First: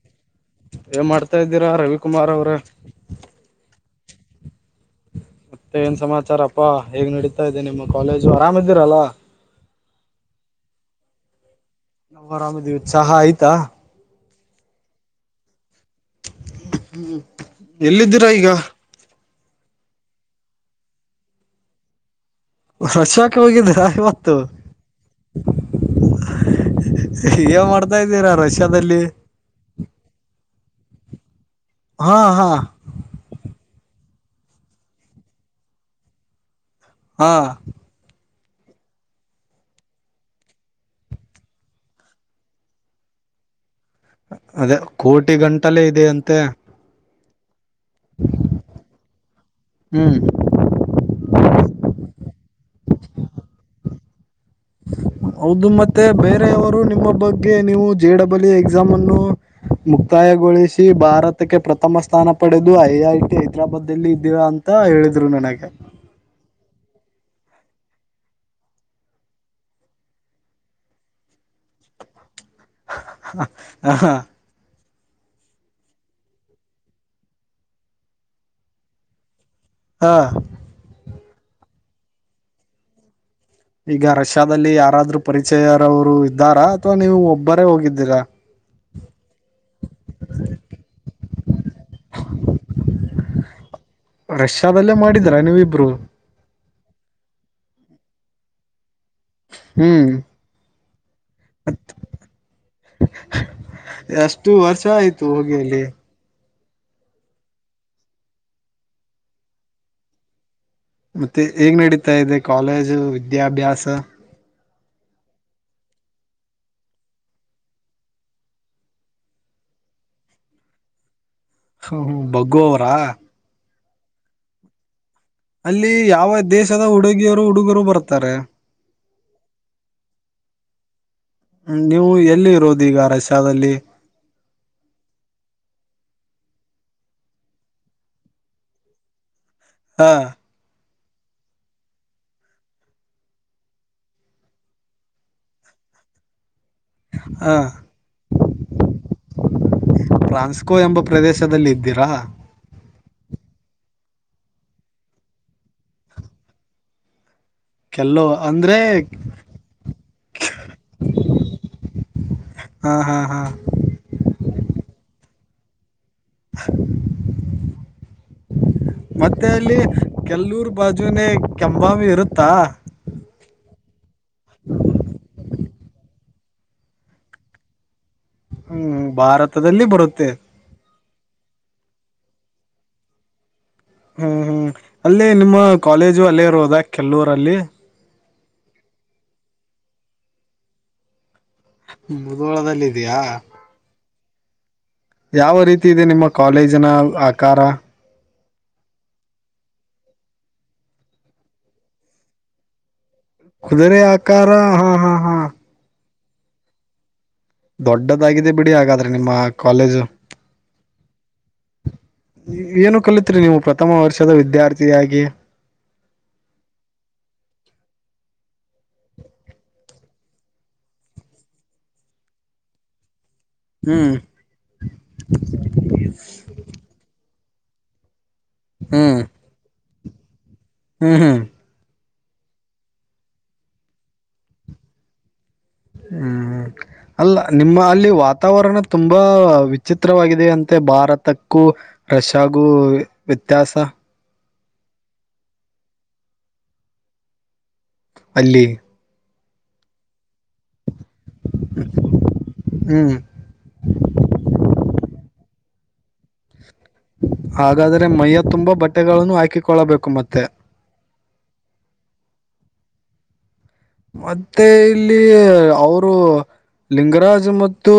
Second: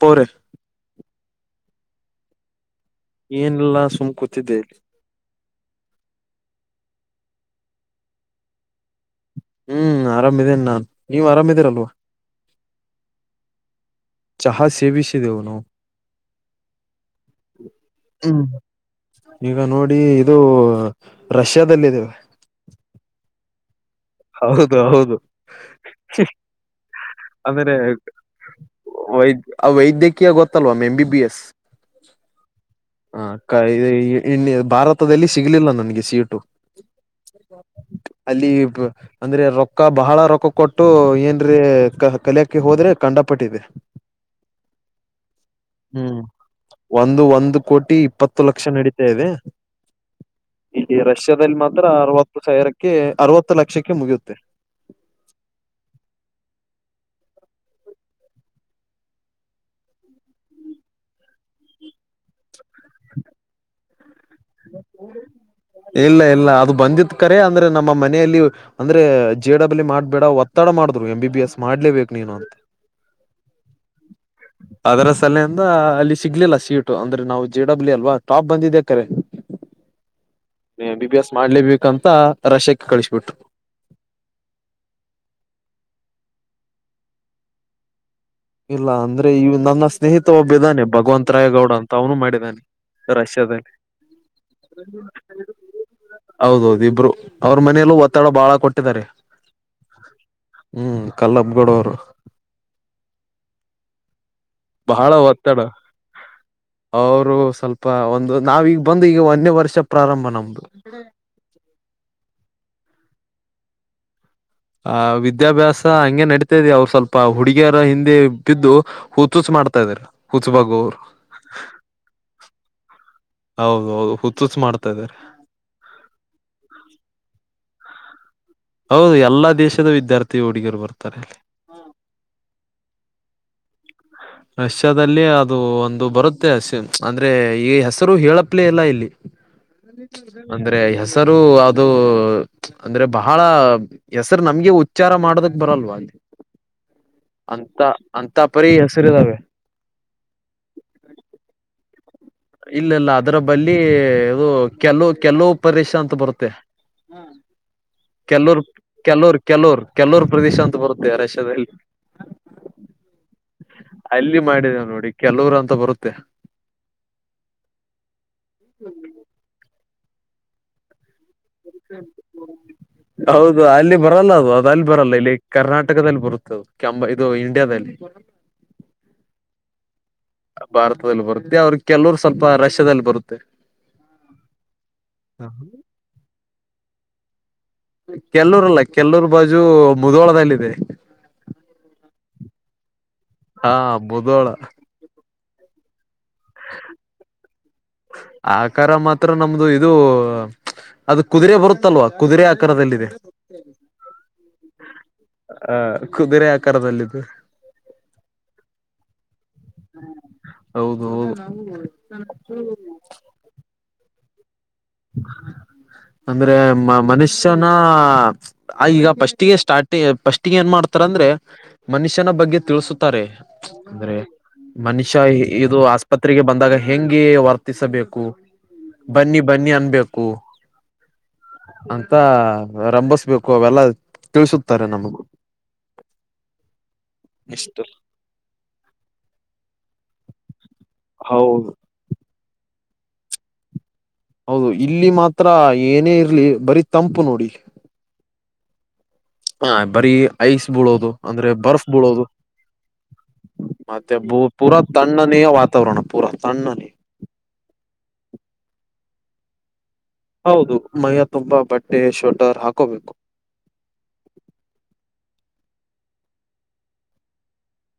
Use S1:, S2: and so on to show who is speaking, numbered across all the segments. S1: ಪೋರ
S2: ಏನ್ ಮಾಡ್ತಾ ಇದ್ದೀರಾ ರವಿಕುಮಾರ್ ಅವ್ರೆ
S1: ಏನೆಲ್ಲಾ ಸುಮ್ಮ ಕೂತಿದ್ದೆ.
S2: ಮತ್ತೆ ಏನ್ ಸಮಾಚಾರಪ್ಪಾ ಹೇಗ ನಡೀತಾ ಇದದೆ ನಿಮ್ಮ ಕಾಲೇಜು ಆರಾಮ ಇದ್ದೀರಲ್ಲ.
S1: ಹ್ಮ ಆರಾಮಿದನ ನಾನ್ ನೀವ ಆರಾಮಿದೀರಲ.
S2: ನಾವು ಆರಾಮ್ ಇದಿವ ಚಹಾ ಆಯ್ತಾ.
S1: ಚಹಾ ಸೇವಿಸಿದವನು. [unintelligible]
S2: ಹೂ ಎಲ್ಲಿದ್ದೀರಾ
S1: ಹ್ಮ್
S2: ಈಗ? [unintelligible]
S1: ಈಗ ನೋಡಿ ಇದು ರಷ್ಯಾದಲ್ಲ ಇದವೆ. [unintelligible]
S2: ರಷ್ಯಾಕ್ಕೆ ಹೋಗಿದ್ದೀರಾ ಹಿ [unintelligible]
S1: ಹೌದು ಹೌದು. [unintelligible]
S2: ಏನ್ ಮಾಡ್ತಾ ಇದ್ದೀರಾ ರಷ್ಯಾದಲ್ಲಿ? [unintelligible]
S1: ಆ ವೈದ್ಯಕೀಯ ಗೊತ್ತಲ್ವ ಮೀಮ್ ಬಿ ಎಸ್. [unintelligible]
S2: ಆ ಆ [unintelligible]
S1: ಹ ಕ ಇದ ಇಂಡಿಯ ಭಾರತದಲ್ಲಿ ಸಿಗಲಿಲ್ಲ ನನಗೆ ಸೀಟು. [unintelligible]
S2: ಹಾ
S1: ಅಲ್ಲಿ ಬ [unintelligible] ಅಂದ್ರೆ ರೊಕ್ಕ ಬಹಳ ರೊಕ್ಕ ಕೊಟ್ಟು ಏನ್ರೀ ಕಹ ಕಲಿಯಕ ಹೋದ್ರೆ ಕಂಡಪಟ್ಟಿದೆ. [unintelligible]
S2: ಅದೇ ಕೋಟಿ ಗಂಟಾಲೇ ಇದೆ
S1: ಹ್ಮ್
S2: ಅಂತೆ? [unintelligible]
S1: ಒಂದು ಒಂದು ಕೋಟಿ ಇಪ್ಪತ್ತು ಲಕ್ಷ ನಡೀತಾ ಇದೆ. [unintelligible]
S2: ಹ್ಮ್
S1: ಈ ರಷ್ಯಾದಲ್ಲಿ ಮಾತ್ರ ಅರವತ್ತು ಸಾವಿರಕ್ಕೆ ಅರವತ್ತು ಲಕ್ಷಕ್ಕೆ ಮುಗಿಯುತ್ತೆ. [unintelligible]
S2: ಹೌದು ಮತ್ತೆ ಬೇರೆಯವರು ನಿಮ್ಮ ಬಗ್ಗೆ ನೀವು ಜೆ ಡಬ್ಲ್ಯೂ ಇ ಎಕ್ಸಾಮ್ ಅನ್ನು [unintelligible] ಮುಕ್ತಾಯಗೊಳಿಸಿ ಭಾರತಕ್ಕೆ ಪ್ರಥಮ ಸ್ಥಾ [unintelligible] ಸ್ಥಾನ ಪಡೆದು ಐ ಐ ಟಿ ಹೈದರಾಬಾದ ಅಲ್ಲಿ ಇದ್ದೀರಾ ಅಂತ ಹೇಳಿದ್ರು ನನಗೆ. [unintelligible]
S1: ಇಲ್ಲ ಇಲ್ಲ ಅದು ಬಂದತ್ತ ಕರೆ ಅಂದ್ರೆ ನಮ್ಮ ಮನೆಯಲ್ಲಿ, [unintelligible] ಅಂದ್ರೆ ಜೆ ಡಬ್ಲ್ಯೂ ಮಾಡಬೇಡಾ ಒತ್ತಡ ಮಾಡದರು ಎಂ ಬಿ ಎಸ್ ಮಾಡಲೇ ಬೇಕು ನೀನು ಅಂತ. [unintelligible]
S2: ಹ ಹ [unintelligible]
S1: ಅದರ ಸಲೆಯಿಂದ ಅಲ್ಲಿ ಸಿಗಲಿಲ್ಲ ಸೀಟು ಅಂದ್ರೆ ನಾವು ಜೆ ಡಬ್ಲ್ಯೂ ಅಲ್ವಾ ಟಾಪ್ ಬಂದಿದೇ ಕರೆ. [unintelligible]
S2: ಹಾ [unintelligible]
S1: ಬಿ ಎಸ್ ಮಾಡಲೇ ಬೇಕಂತ ರಷ್ಯಾಕ್ಕ ಕಳಿಸಬಿಟ್ರು. [unintelligible]
S2: ಈಗ ರಷ್ಯಾದಲ್ಲಿ ಯಾರಾದರೂ ಪರಿಚಯರವರು ಇದ್ದಾರಾ ಅಥವಾ ನೀವು ಒಬ್ಬರೇ ಹೋಗಿದ್ದೀರಾ? [unintelligible]
S1: ಇಲ್ಲ ಅಂದ್ರೆ ಇವ ನನ್ನ ಸ್ನೇಹಿತ ಒಬ್ಬ ಇದ್ದಾನೆ ಭಗವಂತ ರಾಯಗೌಡ ಅಂತ ಅವನು ಮಾಡಿದಾನೆ. [unintelligible] ರಷ್ಯಾದಲ್ಲಿ. [inaudible]
S2: ರಷ್ಯಾದಲ್ಲೇ ಮಾಡಿದೀರಾ ನೀವಿಬ್ರು
S1: ಹೌದ ಹೌದು ಇಬ್ಬರು ಅವರ ಮನೆಯಲ್ಲೂ ಒತ್ತಡ ಬಾಳ ಕೊಟ್ಟಿದ್ದಾರೆ. [unintelligible]
S2: ಹೂ. [unintelligible]
S1: ಹು ಕಲ್ಲಪ್ಪಗೌಡ ಅವರು. [unintelligible]
S2: ಎಸ್ [unintelligible]
S1: ಬಹಾಳ ಒತ್ತಡ. [unintelligible] ಅವರು ಸ್ವಲ್ಪ ಒಂದು ನಾವೀಗ ಬಂದು ಈಗ ಒಂದೇ ವರ್ಷ ಪ್ರಾರಂಭ ನಮ್ದು. [unintelligible]
S2: ಮತ್ತೆ ಹೇಗೆ ನಡೀತಾ ಇದೆ ಕಾಲೇಜು ವಿದ್ಯಾ ಅಭ್ಯಾಸ. [unintelligible]
S1: ಆ ವಿದ್ಯಾ ಅಭ್ಯಾಸ ಹಂಗೆ ನಡತಾದೆ ಅವರ ಸ್ವಲ್ಪ ಹುಡುಗಿಯರ ಹಿಂದೆ ಬಿದ್ದು. [unintelligible] ಹುಚ್ಚುಚ ಮಾಡ್ತಾ ಇದಾರ ಹುಚ್ಚ ಬಾಗ ಅವರು. [unintelligible]
S2: ಹು ಬಗ್ಗು ಅವರಾ? [unintelligible]
S1: ಹೌದ ಹೌದು ಹುಚ್ಚು ಹುಚ್ಚು ಮಾಡ್ತಾ ಇದಾರೆ. [unintelligible]
S2: ಅಲ್ಲಿ ಯಾವ ದೇಶದ ಹುಡುಗಿಯರು ಹುಡುಗರು ಬರ್ತಾರೆ.
S1: ಹೌದು ಎಲ್ಲಾ ದೇಶದ ವಿದ್ಯಾರ್ಥಿ ಹುಡುಗಿಯರು ಬರ್ತಾರೆ ಅಲ್ಲಿ. [unintelligible]
S2: ನಂಗ್ ನೀವು ಎಲ್ಲಿ ಇರೋದು ಈಗ ರಷ್ಯಾದಲ್ಲಿ? [unintelligible]
S1: ರಷ್ಯದಲ್ಲಿ ಅದು ಒಂದು ಬರುತ್ತೆ ಅಸಿ ಅಂದ್ರೆ ಈ ಹೆಸರು ಹೇಳಪ್ಲೇ ಇಲ್ಲ ಇಲ್ಲಿ. [unintelligible]
S2: [unintelligible]
S1: ಅಂದ್ರೆ ಹೆಸರು ಅದು. [unintelligible] ಅಂದ್ರೆ ಬಹಾಳ ಹೆಸರು ನಮಗೆ ಉಚ್ಚಾರ ಮಾಡೋದಕ್ ಬರಲ್ವಾ ಅಲ್ಲಿ. [unintelligible]
S2: ಹ
S1: ಅಂತ ಅಂತ ಪರಿ ಹೆಸರ ಇದಾವೆ. [unintelligible]
S2: ಫ್ಲಾನ್ಸ್ ಕೋ ಎಂಬ ಪ್ರದೇಶದಲ್ಲಿ ಇದ್ದೀರಾ
S1: ಇಲ್ಲಾ ಇಲ್ಲಾ ಅದರ ಬಲ್ಲಿ ಅದು ಕೆಲವು ಕೆಲವು ಪರೇಶ ಅಂತ ಬರುತ್ತೆ
S2: ಕೆಲೋ
S1: ಕೆಲುರ್
S2: ಅಂದ್ರೆ
S1: ಕೆಲುರ್ ಕೆಲುರು ಕೆಲುರ್ ಪ್ರದೇಶ ಅಂತ ಬರುತ್ತೆ ರಷ್ಯಾ ದಲ್ಲಿ
S2: ಹಾ ಹಾ ಹಾ
S1: ಅಲ್ಲಿ ಮಾಡಿದೇವ ನೋಡಿ ಕೆಲವರು ಅಂತು ಬರುತ್ತೆ
S2: [unintelligible] ಮತ್ತೆ ಅಲ್ಲಿ ಕೆಲ್ಲೂರ್ ಬಾಜುನೇ ಕೆಂಬಾಮಿ ಇರತ್ತಾ
S1: ಹೌದು ಅಲ್ಲಿ ಬರಲ್ಲಾ ಅದು ಅದ ಅಲ್ಲಿ ಬರಲ್ಲಾ ಇಲ್ಲಿ ಕರ್ನಾಟಕದಲ್ಲಿ ಬರುತ್ತದು ಕೆಂಬಾ ಇದು ಇಂಡಿಯಾದಲ್ಲಿ
S2: ಹುಂ ಭಾರತದಲ್ಲಿ ಬರುತ್ತೆ
S1: ಭಾರತದಲ್ಲಿ ಬರುತ್ತೆ ಅವ್ರ ಕೆಲವರು ಸ್ವಲ್ಪ ರಷ್ಯಾದಲ್ಲಿ ಬರುತ್ತೆ
S2: ಹುಂ ಹುಂ ಅಲ್ಲಿ ನಿಮ್ಮ ಕಾಲೇಜು ಅಲ್ಲೇರೋದಾ ಕೆಲ್ಲೂರ ಅಲ್ಲಿ
S1: ಕೆಲ್ಲೂರಲ್ಲಾ ಕೆಲ್ಲೂರ್ ಬಾಜು ಮುದೋಳದಲ್ಲಿದೆ
S2: ಮುಧೋಳದಲ್ಲಿ ಇದೇಯಾ
S1: ಹಾ ಮುದೋಳ
S2: ಯಾವ ರೀತಿ ಇದೆ ನಿಮ್ಮ ಕಾಲೇಜಿನ ಆಕಾರಾ
S1: ಆಕಾರ ಮಾತ್ರ ನಮ್ದು ಇದು ಅದು ಕುದುರೆ ಬರುತ್ತಲೋ ಕುದುರೆ ಆಕಾರದಲ್ಲಿದೆ
S2: ಕುದುರೆ ಆಕಾರ ಹಾ ಹಾ ಹಾ
S1: ಆಹ ಕುದುರೆ ಆಕಾರದಲ್ಲಿದೆ
S2: ದೊಡ್ಡದಾಗಿದೆ ಬಿಡಿ ಹಾಗಾದ್ರೆ ನಿಮ್ಮ ಕಾಲೇಜು
S1: ಹೌದು [unintelligible]
S2: [unintelligible] ಪ್ರಥಮ ವರ್ಷದ ವಿದ್ಯಾರ್ಥಿ
S1: ಅಂದ್ರೆ ಮ ಮನುಷ್ಯನ ಆ ಈಗ ಫಸ್ಟ್ ಗೆ ಸ್ಟಾರ್ಟಿ ಫಸ್ಟ್ ಗೆ ಏನ್ ಮಾಡಾತಾರೇ ಅಂದ್ರೆ ಮನುಷ್ಯನ ಬಗ್ಗೆ ತಿಳಸುತ್ತಾರೆ
S2: ಹ್ಮ್
S1: ಅಂದ್ರೆ ಮನುಷ್ಯ ಇದು ಆಸ್ಪತ್ರೆಗೆ ಬಂದಾಗ ಹೆಂಗೆ ವರ್ತಿಸಬೇಕು ಬನ್ನಿ ಬನ್ನಿ ಅನ್ನಬೇಕು
S2: ಹುಂ ಹುಂ
S1: ಅಂತ ರಂಭಸ್ಬೇಕು ಅವೆಲ್ಲಾ ತಿನ್ನಿಸುತ್ತಾರೆ ನಮಗ
S2: ಹುಂ ಅಲ್ಲಾ ನಿಮ್
S1: ಇಷ್ಟು
S2: ಲ್ಲಿ ವಾತಾವರಣ ತುಂಬಾ ವಿಚಿತ್ರವಾಗಿದೆ ಅಂತೆ ಭಾರತಕ್ಕೂ
S1: ಹೌದು
S2: ರಷ್ಯಾಗು ವ್ಯೆತ್ಯಾಸ.
S1: ಹೌದು ಇಲ್ಲಿ ಮಾತ್ರ ಏನೇ ಇರ್ಲಿ ಬರೀ ತಂಪು ನೋಡಿ.
S2: ಅಲ್ಲಿ
S1: ಹಾ ಬರೀ ಐಸ್ ಬೀಳೋದು ಅಂದ್ರೆ ಬರ್ಫ್ ಬೀಳೋದು.
S2: ಹ್ಮ್
S1: ಮತ್ತೆ ಪೂರಾ ತಣ್ಣನೆಯ ವಾತಾವರಣ ಪೂರಾ ತಣ್ಣನ್.
S2: ಹಾಗಾದ್ರೆ ಮೈಯ ತುಂಬಾ ಬಟ್ಟೆಗಳನ್ನು ಹಾಕಿಕೊಳ್ಳಬೇಕು ಮತ್ತೆ
S1: ಹೌದು ಮೈಯ ತುಂಬಾ ಬಟ್ಟೆ ಶೋಟರ್ ಹಾಕೋಬೇಕು.
S2: ಮತ್ತೆ ಇಲ್ಲಿ ಅವರು ಲಿಂಗರಾಜ್ ಮತ್ತು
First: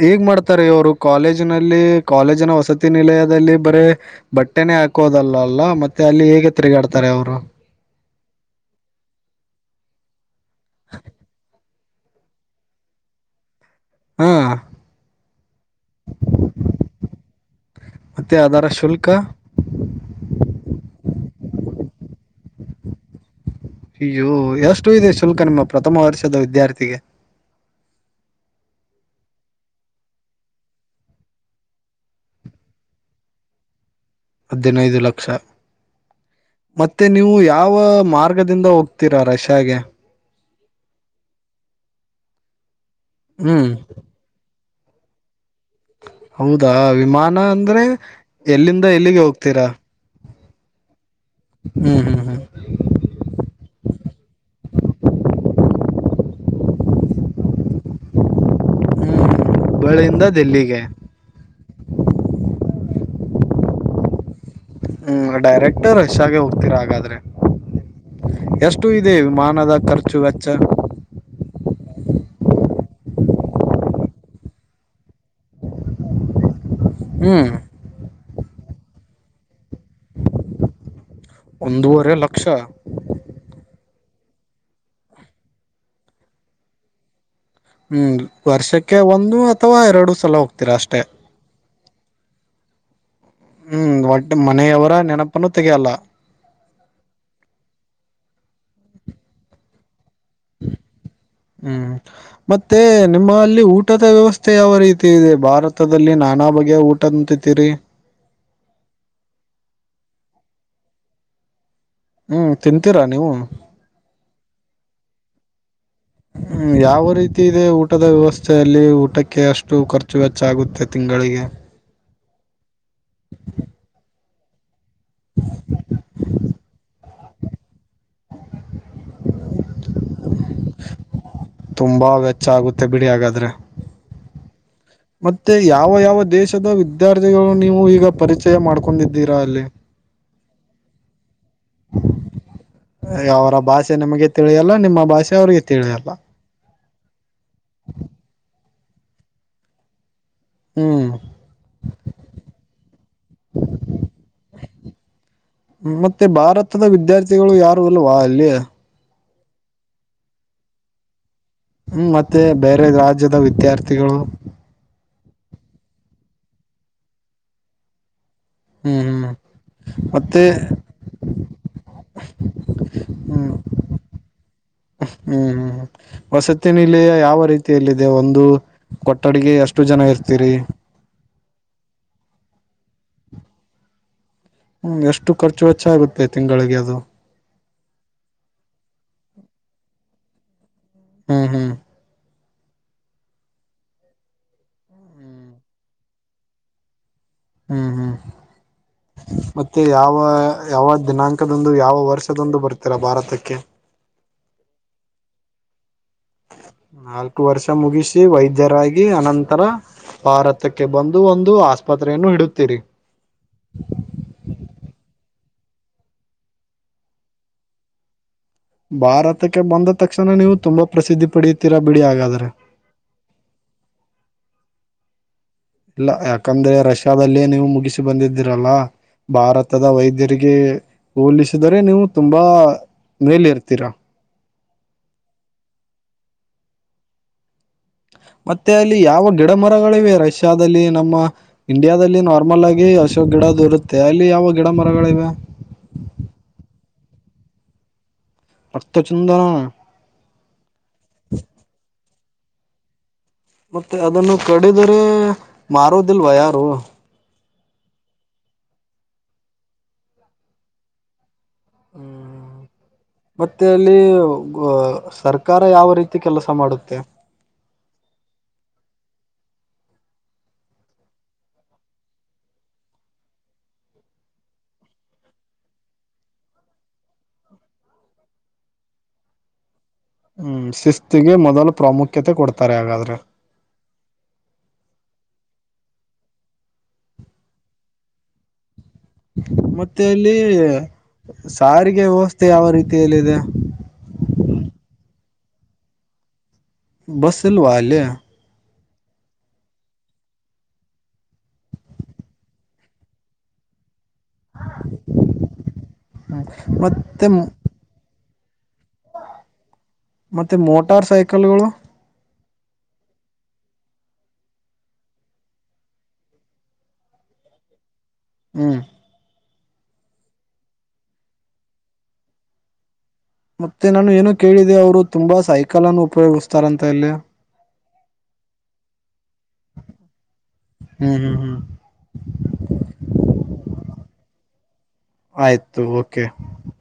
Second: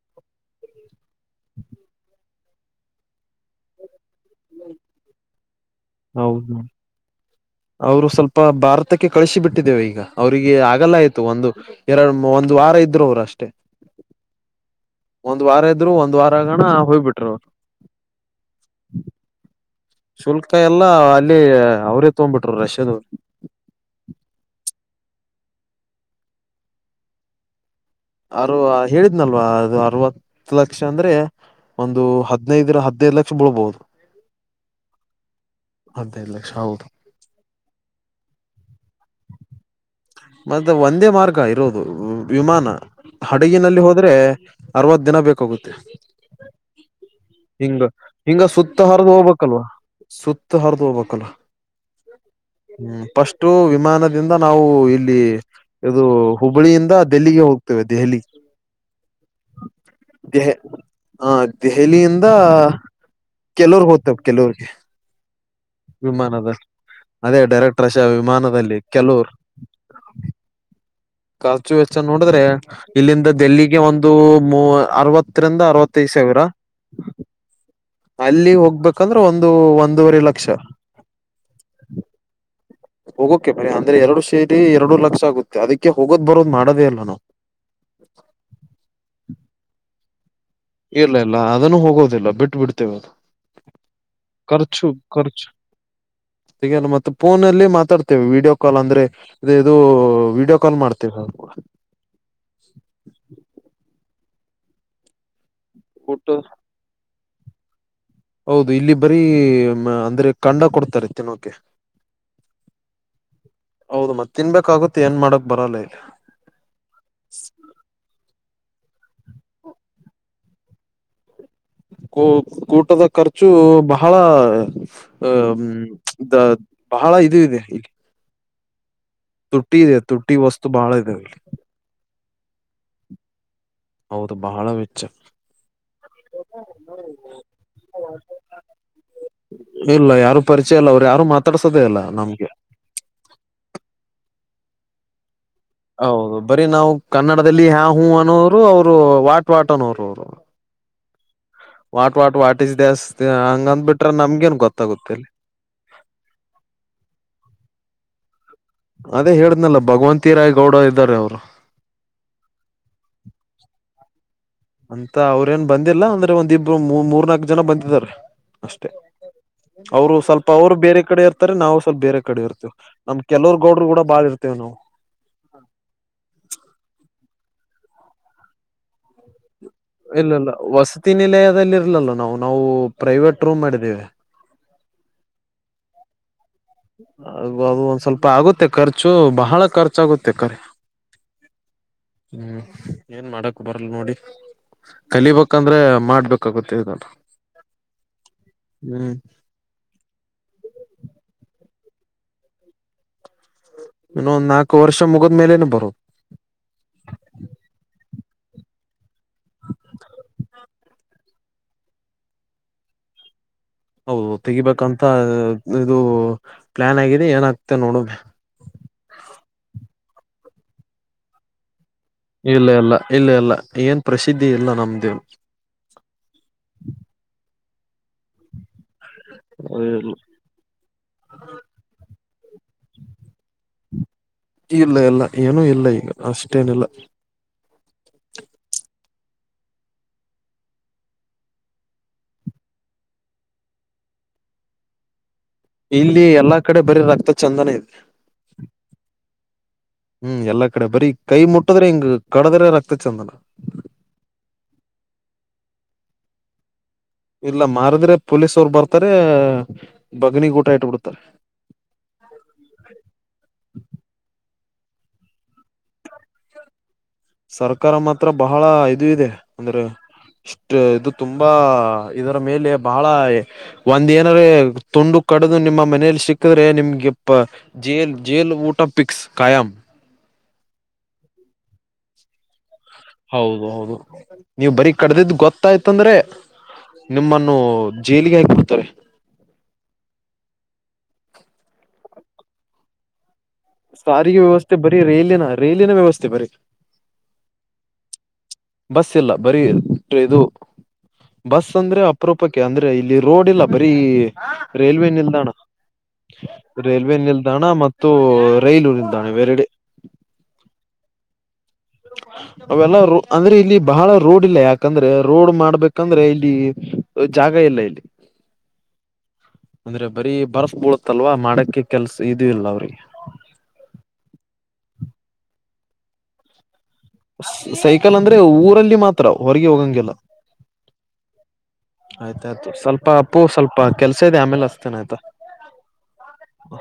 S2: ಹೇಗ್ ಮಾಡ್ತಾರೆ ಇವರು. ಕಾಲೇಜಿನಲ್ಲಿ ಕಾಲೇಜಿನ ವಸತಿ ನಿಲಯದಲ್ಲಿ ಬರೀ ಬಟ್ಟೆನೆೇ ಹಾಕೋದಲ್ಲಾ ಅಲ್ಲಾ ಮತ್ ಮತೇ ಅಲ್ಲಿ ಹೇಗೆ
S1: ಹೌದು
S2: ತಿರಿಗಾಡ್ತಾರೆ ಅವರು.
S1: ಅವರು ಸ್ವಲ್ಪ ಭಾರತಕ್ಕೆ ಕಳಿಸಿ ಬಿಟ್ಟಿದ್ದೇವೆ ಈಗ ಅವರಿಗೆ ಆಗಲ್ಲ ಆಯ್ತು ಒಂದು. ಎರಡು ಒಂದ್ ವಾರ ಇದ್ರು ಅವರು ಅಷ್ಟೇ.
S2: ಹಾ
S1: ಒಂದ್ ವಾರ ಇದ್ರು, ಒಂದ್ ವಾರಗಣ ಹೋಗ್ಬಿಟ್ರು.
S2: ಮತ್ತೆ ಅದರ ಶುಲ್ಕ.
S1: ಶುಲ್ಕ ಎಲ್ಲಾ ಅಲ್ಲಿ ಅವ್ರೇ ತಗೊಂಬ್ಬಿಟ್ರು ರಷ್ಯದವ್ರು.
S2: ಅಯ್ಯೋ ಎಷ್ಟು ಇದೆ ಶುಲ್ಕ ನಿಮ್ಮ ಪ್ರಥಮ ವರ್ಷದ ವಿದ್ಯಾರ್ಥಿಗೆ.
S1: ಅರು ಹೇಳಿದ್ನಲ್ವಾ ಅದು ಅರ್ವತ್ತ್ ಲಕ್ಷ ಅಂದ್ರೆ ಒಂದು ಹದಿನೈದ್ರ ಹದಿನೈದ್ ಲಕ್ಷ ಬಿಲ್ಬೋದು.
S2: ಹದಿನೈದು ಲಕ್ಷ, ಮತ್
S1: ಹದ್ನೈದು ಲಕ್ಷ ಹೌದು
S2: ಮತ್ತೆ ನೀವು ಯಾವ ಮಾರ್ಗದಿಂದ ಹೋಗ್ತೀರಾ ರಷ್ಯಾಗೆ?
S1: ಮತ್ತೆ ಒಂದೇ ಮಾರ್ಗ ಇರೋದು ವಿಮಾನ
S2: ಹ್ಮ್
S1: ಹಡಗಿನಲ್ಲಿ ಹೋದ್ರೆ. ಅರ್ವತ್ ದಿನ ಬೇಕಾಗುತ್ತೆ.
S2: ಹೌದಾ ವಿಮಾನ ಅಂದ್ರೆ
S1: ಹಿಂಗ
S2: ಎಲ್ಲಿಂದ ಎಲ್ಲಿಗೆ ಹೋಗ್ತೀರಾ?
S1: ಸುತ್ತು ಅರ್ದು ಹೋಗ್ಬೇಕಲ.
S2: ಹ್ಮ್ ಹ್ಮ್ ಹ್ಮ್
S1: ಹ್ಮ್ ಫಸ್ಟು ವಿಮಾನದಿಂದ ನಾವು ಇಲ್ಲಿ ಇ ಇದು ಹುಬ್ಬಳ್ಳಿಯಿಂದ ಡೆಲ್ಲಿಗೆ ಹೋಗ್ತೇವೆ ದೆಹಲಿ.
S2: ಹುಬ್ಬಳಿಯಿಂದ ದೆಲ್ಲಿಗೆ
S1: ಹಾ ದೆಹಲಿಯಿಂದ, ಕೆಲೂರ್ಗ್ ಹೋಗ್ತೇವೆ ಕೆಲೂರ್ಗೆ.
S2: ಹ್ಮ್ ಡೈರೆಕ್ಟು ರಷ್ಯಾಗೆ ಹೋಗ್ತಿರ ಹಾಗಾದ್ರೆ,
S1: ಅದೇ ಡೈರೆಕ್ಟ್ ರಶ ವಿಮಾನದಲ್ಲಿ
S2: ಎಷ್ಟು ಇದೆ
S1: ಕೆಲವರು
S2: ವಿಮಾನದ ಖರ್ಚ್ ಖರ್ಚು ವೆಚ್ಚ.
S1: ಖರ್ಚು ವೆಚ್ಚ ನೋಡಿದ್ರೆ ಇಲ್ಲಿಂದ ದೆಲ್ಲಿಗೆ ಒಂದು ಮೂ ಅರ್ವತ್ತರಿಂದ ಅರ್ವತ್ತೈದು ಸಾವಿರ.
S2: ಹ್ಮ
S1: ಅಲ್ಲಿ ಹೋಗ್ಬೇಕಂದ್ರೆ ಒಂದು ಒಂದೂವರೆ ಲಕ್ಷ.
S2: ಒಂದೂವರೆ ಲಕ್ಷ
S1: ಹೋಗೋಕೆ ಬರ ಅಂದ್ರೆ ಎರ್ಡು ಸೇರಿ ಎರಡು ಲಕ್ಷ ಆಗುತ್ತೆ ಅದಿಕ್ಕೆ ಹೋಗೋದ್ ಬರೋದ್ ಮಾಡೋದೇ ಇಲ್ಲ ನಾವು.
S2: ಹ್ಮ್ ವರ್ಷಕ್ಕೆ ಒಂದು ಅಥವಾ ಎರಡು ಸಲ ಹೋಗ್ತ್.
S1: ಇಲ್ಲ ಇಲ್ಲ ಅದುನು ಹೋಗೋದಿಲ್ಲ ಬಿಟ್ ಬಿಡ್ತೇವೆ ಅದು.
S2: ಹ್ಮ್ ಒಟ್ಟು ಮನೆಯವರ ನೆನ್ಪನು ತೆಗಿಯಲ್ಲ.
S1: ಈಗೇನು ಮತ್ ಫೋನಲ್ಲಿ ಮಾತಾಡ್ತಿವಿ ವಿಡಿಯೋ ಕಾಲ್ ಅಂದ್ರೆ. ಅದೆ ಇದು ವಿಡಿಯೋ ಕಾಲ್ ಮಾಡ್ತೇವೆ.
S2: ಹ್ಮ್ ಮತ್ತೆ ನಿಮ್ಮ ಅಲ್ಲಿ ಊಟದ ವ್ಯವಸ್ಥೆ ಯಾವ ರೀತಿ ಇದೆ ಭಾರತ್ ಭಾರತದಲ್ಲಿ
S1: ಊಟ
S2: ನಾನಾ ಬಗೆಯ ಊಟ ಉಂತಿತಿರಿ.
S1: ಹೌದು ಇಲ್ಲಿ ಬರೀ ಅಂದ್ರೆ ಕಂಡ ಕೊಡ್ತರೆ ತಿನ್ನೋಕೆ.
S2: ಹ್ಮ್ ತಿಂತೀರಾ ನೀವು
S1: ಹೌದು ಮತ್ ತಿನ್ಬೇಕಾಗುತ್ತೆ ಏನ್ ಮಾಡಕ್ ಬರಲ್ಲ ಇಲ್ಲಿ.
S2: ಹ್ಮ ಯಾವ ರೀತಿ ಇದೆ ಊಟದ ವ್ಯವಸ್ಥೆ ಅಲ್ಲಿ ಊಟಕ್ಕೆ ಅಷ್ಟು ಖರ್ಚು ವೆಚ್ಚ ಆಗುತ್ತೆ ತಿಂಗಳಿಗೆ.
S1: ಕೊ ಊಟದ ಖರ್ಚು ಬಹಳ ಆ ಹ್ಮ ಬಹಳ ಇದು ಇದೆ ಇಲ್ಲಿ. ತುಟ್ಟಿ ಇದೆ ತುಟ್ಟಿ ವಸ್ತು ಬಾಳ ಇದೆ ಅಲ್ಲಿ.
S2: ತುಂಬಾ ವೆಚ್ಚ ಆಗುತ್ತೆ ಬಿಡಿ ಹಾಗಾದ್ರೆ
S1: ಹೌದು ಬಹಳ ವ
S2: ಮತ್ತೆ ಯಾವ ಯಾವ ದೇಶದ ವಿದ್ಯಾರ್ಥಿಗಳು ನೀವು ಈಗ ಪರಿಚಯ ಮಾಡ್ಕೊಂಡಿದ್ದೀರಾ ಅಲ್ಲಿ?
S1: ಇಲ್ಲ ಯಾರು ಪರಿಚಯ ಇಲ್ಲ ಅವ್ರ್ ಯಾರು ಮಾತಾಡ್ಸೋದೆೇ ಇಲ್ಲ ನಮ್ಗೆ.
S2: ಅವರ ಭಾಷೆ ನಿಮ್ಗೆ ತಿಳಿಯಲ್ಲ ನಿಮ್ಮ ಭಾಷೆ ಅವ್ರಿಗೆ
S1: ಹೌದು ಬರೀ ನಾವು ಕನ್ನಡದಲ್ಲಿ ಹಾ ಹೂ ಅನ್ನೋರು, ಅವ್ರು ವಾಟ್ ವಾಟ್ ಅನ್ನೋರು ಅವ್ರು.
S2: ಹ್ಮ್
S1: ವಾಟ್ ವಾಟ್ ವಾಟ್ ಈಸ್ ದೆಸ್ತ್ ಹಂಗಂದ್ ಬಿಟ್ರೆ ನಮ್ಗೇನ್ ಗೊತ್ತಾಗುತ್ತೆ ಅಲ್ಲಿ.
S2: ಮತ್ತೆ ಭಾರತದ ವಿದ್ಯಾರ್ಥಿಗಳು ಯಾರು ಇಲ್ವಾ ಅಲ್ಲಿ?
S1: ಅದೇ ಹೇಳಿದ್ನಲ್ಲ ಭಗವಂತಿ ರಾಯ್ ಗೌಡ ಇದ್ದಾರೆ ಅವ್ರು.
S2: ಹುಂ ಮತ್ತೆ ಬೇರೆ ರಾಜ್ಯದ ವಿದ್ಯಾರ್ಥಿಗಳು.
S1: ಅಂತ ಅವರೇನ್ ಬಂದಿಲ್ಲ ಅಂದ್ರೆ ಒಂದಿಬ್ರು ಮೂರು ಮೂರ್ನಾಕ್ ಜನ ಬಂದಿದ್ದಾರೆ, ಅಷ್ಟೆ.
S2: ಹ್ಮ್ ಹ್ಮ್
S1: ಅವ್ರು
S2: ಮತ್ತೆ
S1: ಸ್ವಲ್ಪ ಅವ್ರು ಬೇರೆ ಕಡೆ ಇರ್ತಾರೆ ನಾವು ಸ್ವಲ್ಪ ಬೇರೆ ಕಡೆ ಇರ್ತೇವಿ. ನಮ್ಮ ಕೆಲೂರ್ ಗೌಡ್ರ ಕೂಡ ಬಾಳ್ ಇರ್ತೇವ ನಾವು.
S2: ಹುಂ ಹುಂ ವಸತಿ ನಿಲಯ ಯಾವ ರೀತಿಯಲ್ಲಿದೆ ಒಂದು ಕೊಟ್ಟಡಿಗೆ ಎಷ್ಟು ಜನಾ
S1: ಇಲ್ಲಿಲ್ಲ ವಸತಿ ನಿಲಯದಲ್ಲಿ ಇರ್ಲಿಲ್ಲಲ್ಲ ನಾವು ನಾವು ಪ್ರೈವೇಟ್ ರೂಮ್ ಮಾಡಿದ್ದೇವೆ.
S2: ಹ್ ಎಷ್ಟು ಖರ್ಚು ವೆಚ್ಚ ಆಗುತ್ತೆ ತಿಂಗಳಿಗೆ ಅದು.
S1: ಅ ಅದು ಒಂದ್ ಸ್ವಲ್ಪ ಆಗುತ್ತೆ ಖರ್ಚು ಬಹಳ ಖರ್ಚಾಗುತ್ತೆ ಕರೆ.
S2: ಹುಂ ಹುಂ
S1: ಹ್ಮ ಏನ್ ಮಾಡಕ್ ಬರಲ್ ನೋಡಿ ಕಲೀಬೇಕಂದ್ರೆ ಮಾಡ್ಬೇಕಾಗತ್ತೆ ಇದೆಲ್ಲ,
S2: ಹ್ಮ್ ಹ್ಮ್
S1: ಹ್ಮ್.
S2: ಮತ್ತೆ ಯಾವ ಯಾವ ದಿನಾಂಕದಂದು ಯಾವ ವರ್ಷದಂದು ಬರ್ತೀರಾ ಭಾರತಕ್ಕೆ?
S1: ಇನ್ನೊಂದ್ ನಾಲ್ಕು ವರ್ಷ ಮುಗದ್ ಮೇಲೆನೆ ಬರೋದು.
S2: ನಾಲ್ಕು ವರ್ಷ ಮುಗಿಸಿ ವೈದ್ಯರಾಗಿ ಅನಂತರ ಭಾರತಕ್ಕೆ ಕೆ ಬಂದು ಒಂದು ಆಸ್ಪತ್ರೆಯನ್ನು ಇಡುತ್ತೀರಿ.
S1: ಹೌದು ತೆಗಿಬೇಕಂತ ಇ ಇದು ಪ್ಲಾನ್ ಆಗಿದೆ ಏನಾಗ್ತ ನೋಡುನು
S2: ಭಾರತಕ್ಕೆ ಬಂದ ತಕ್ಷಣ ನೀವು ತುಂಬಾ ಪ್ರಸಿದ್ಧಿ ಪಡಿತೀರಾ ಬಿಡಿ ಹಾಗಾದ
S1: ಇಲ್ಲ ಇಲ್ಲ ಇಲ್ಲ ಇಲ್ಲ ಏನ್ ಪ್ರಸಿದ್ಧಿ ಇಲ್ಲ ನಮ್ದೇವ್
S2: ಇಲ್ಲಾ ಯಾಕಂದ್ರೆ ರಷ್ಯಾದಲ್ಲಿ ನೀವು ಮುಗಿಸಿ ಬಂದಿದ್ದೀರಲ್ಲಾ ಭಾರತದ ವೈದ್ಯರಿಗೆ ಗೆ ಹೋಲಿಸಿದರೆ ನೀವು ತುಂಬಾ ಮೇಲೆ ಇರ್ತೀರಾ.
S1: ಇಲ್ಲಾ ಇಲ್ಲಾ ಏನೂ ಇಲ್ಲಾ ಈಗ ಅಷ್ಟೇನಿಲ್ಲಾ.
S2: ಮತ್ತೆ ಅಲ್ಲಿ ಯಾವ ಗಿಡ ಮರಗಳಿವೆ ರಷ್ಯಾದಲ್ಲಿ ನಮ್ಮ ಇಂಡಿಯಾದಲ್ಲಿ ನಾರ್ಮಲ್ ಆಗಿ ಅಶೋಕ್ ಗಿಡದು ಇರುತ್ತೆ ಅಲ್ಲಿ ಯಾವ ಗಿಡ ಮರಗಳಿವೆ?
S1: ಇಲ್ಲಿ ಎಲ್ಲಾ ಕಡೆ ಬರೀ ರಕ್ತ ಚಂದನ ಐತಿ
S2: ರಕ್ತ ಚೆಂದನ
S1: ಹುಂ ಎಲ್ಲಾ ಕಡೆ ಬರೀ ಕೈ ಮುಟ್ಟದ್ರೆ ಹಿಂಗ ಕಡದ್ರೆ ರಕ್ತ ಚಂದನ.
S2: ಮತ್ತೆ ಅದನ್ನು ಕಡಿದರೆ ಮಾರೋದಿಲ್ವ ಯಾರು
S1: ಇಲ್ಲಾ ಮಾರಿದ್ರೆ ಪೊಲೀಸ್ ಅವರು ಬರ್ತಾರೆ ಬಗ್ನಿ ಗೂಟ್ಟಾ ಇಟ್ಬಿಡ್ತಾರೆ [unintelligible]
S2: ಮತ್ತೆ ಅಲ್ಲಿ ಗೊ ಸರ್ಕಾರ ಯಾವ ರೀತಿ ಕೆಲಸ ಮಾಡುತ್ತೆ?
S1: ಸರ್ಕಾರ ಮಾತ್ರ ಬಹಳ ಇದು ಇದೆ ಅಂದ್ರೆ ಇಷ್ಟ್ ಇದು ತುಂಬಾ ಇದರ ಮೇಲೆ ಬಹಳಾ ಒಂದ್ ಏನಾರೆ ತುಂಡು ಕಡದು ನಿಮ್ಮ ಮನೇಲಿ ಸಿಕ್ಕಿದ್ರೆ ನಿಮ್ಗೆ ಪ ಜೇಲ್ ಜೇಲ್ ಊಟ ಪಿಕ್ಸ್ ಖಾಯಂ.
S2: ಹ್ಮ್ ಶಿಸ್ತಿಗೆ ಮೊದಲು ಪ್ರಾಮುಖ್ಯತೆ ಕೊಡ್ತಾರೆ ಹಾಗಾದ್ರೆ.
S1: ಹೌದ ಹೌದು. ನೀವು ಬರೀ ಕಡ್ದಿದ ಗೊತ್ತಾಯ್ತಂದ್ರೆ ನಿಮ್ಮನ್ನು ಜೈಲಿಗೆ ಹಾಕ್ಬಿಡ್ತಾರೆ.
S2: ಮತ್ತೆ ಅಲ್ಲಿ ಸಾರಿಗೆ ವ್ಯವಸ್ಥೆ ಯಾವ ರೀತಿಯಲ್ಲಿದೆ?
S1: ಸಾರಿಗೆ ವ್ಯವಸ್ಥೆ ಬರೀ ರೈಲಿನ ರೈಲಿನ ವ್ಯವಸ್ಥೆ ಬರೀ.
S2: ಬಸ್ಸಿಲ್ವಾ ಅಲ್ಲಿ?
S1: ಬಸ್ ಇಲ್ಲಾ ಬರೀ ಟ್ರೆ ಇದು ಬಸ್ ಅಂದ್ರೆ ಅಪರೂಪಕ್ಕೆ ಅಂದ್ರೆ ಇಲ್ಲಿ ರೋಡ್ ಇಲ್ಲ ಬರೀ ರೈಲ್ವೇ ನಿಲ್ದಾಣ ರೈಲ್ವೆ
S2: ಮತ್ತೆ
S1: ನಿಲ್ದಾಣ ಮ ತ್ತು ರೈಲು ನಿಲ್ದಾಣ ಇವೆರಡೆ
S2: ಮತ್ತೆ ಮೋಟಾರ್ ಸೈಕಲ್ಗಳು
S1: [inaudible] ಅವೆಲ್ಲ ರೋ ಅಂದ್ರೆ ಇಲ್ಲಿ ಬಹಳ ರೋಡ್ ಇಲ್ಲ ಯಾಕಂದ್ರೆ ರೋಡ್ ಮಾಡ್ಬೇಕಂದ್ರೆ ಇಲ್ಲಿ ಜಾಗ ಇಲ್ಲ ಇಲ್ಲಿ
S2: ಹ್ಮ.
S1: ಅಂದ್ರ ಬರೀ ಬರ್ಪ ಬೀಳತ್ತ ಅಲ್ವಾ ಮಾಡಕ್ಕೆ ಕೆಲ್ಸ ಇದೂ ಇಲ್ಲ ಅವ್ರಿಗೆ
S2: ಮತ್ತೆ ನಾನು ಏನು ಕೇಳಿದೆ ಅವರು ತುಂಬಾ ಸೈಕಲ್ ಅನ್ನು ಉಪಯೋಗಿಸ್ತಾರಂತ ಇಲ್ಲಿ.
S1: ಸೈಕಲ್ ಅಂದ್ರೆ ಊರಲ್ಲಿ ಮಾತ್ರ ಹೊರಗೆ ಹೋಗಂಗಲ್ಲ.
S2: ಹ್ಮ ಹ್ಮ
S1: ಆಯ್ತಾಯ್ತು ಸ್ವಲ್ಪ ಅಪ್ಪು ಸ್ವಲ್ಪ ಕೆಲ್ಸ ಇದೆ ಆಮೇಲ ಹಚ್ಚತಿನಿ ಆಯ್ತಾ.
S2: ಆಯ್ತು ಓಕೆ.
S1: ಹ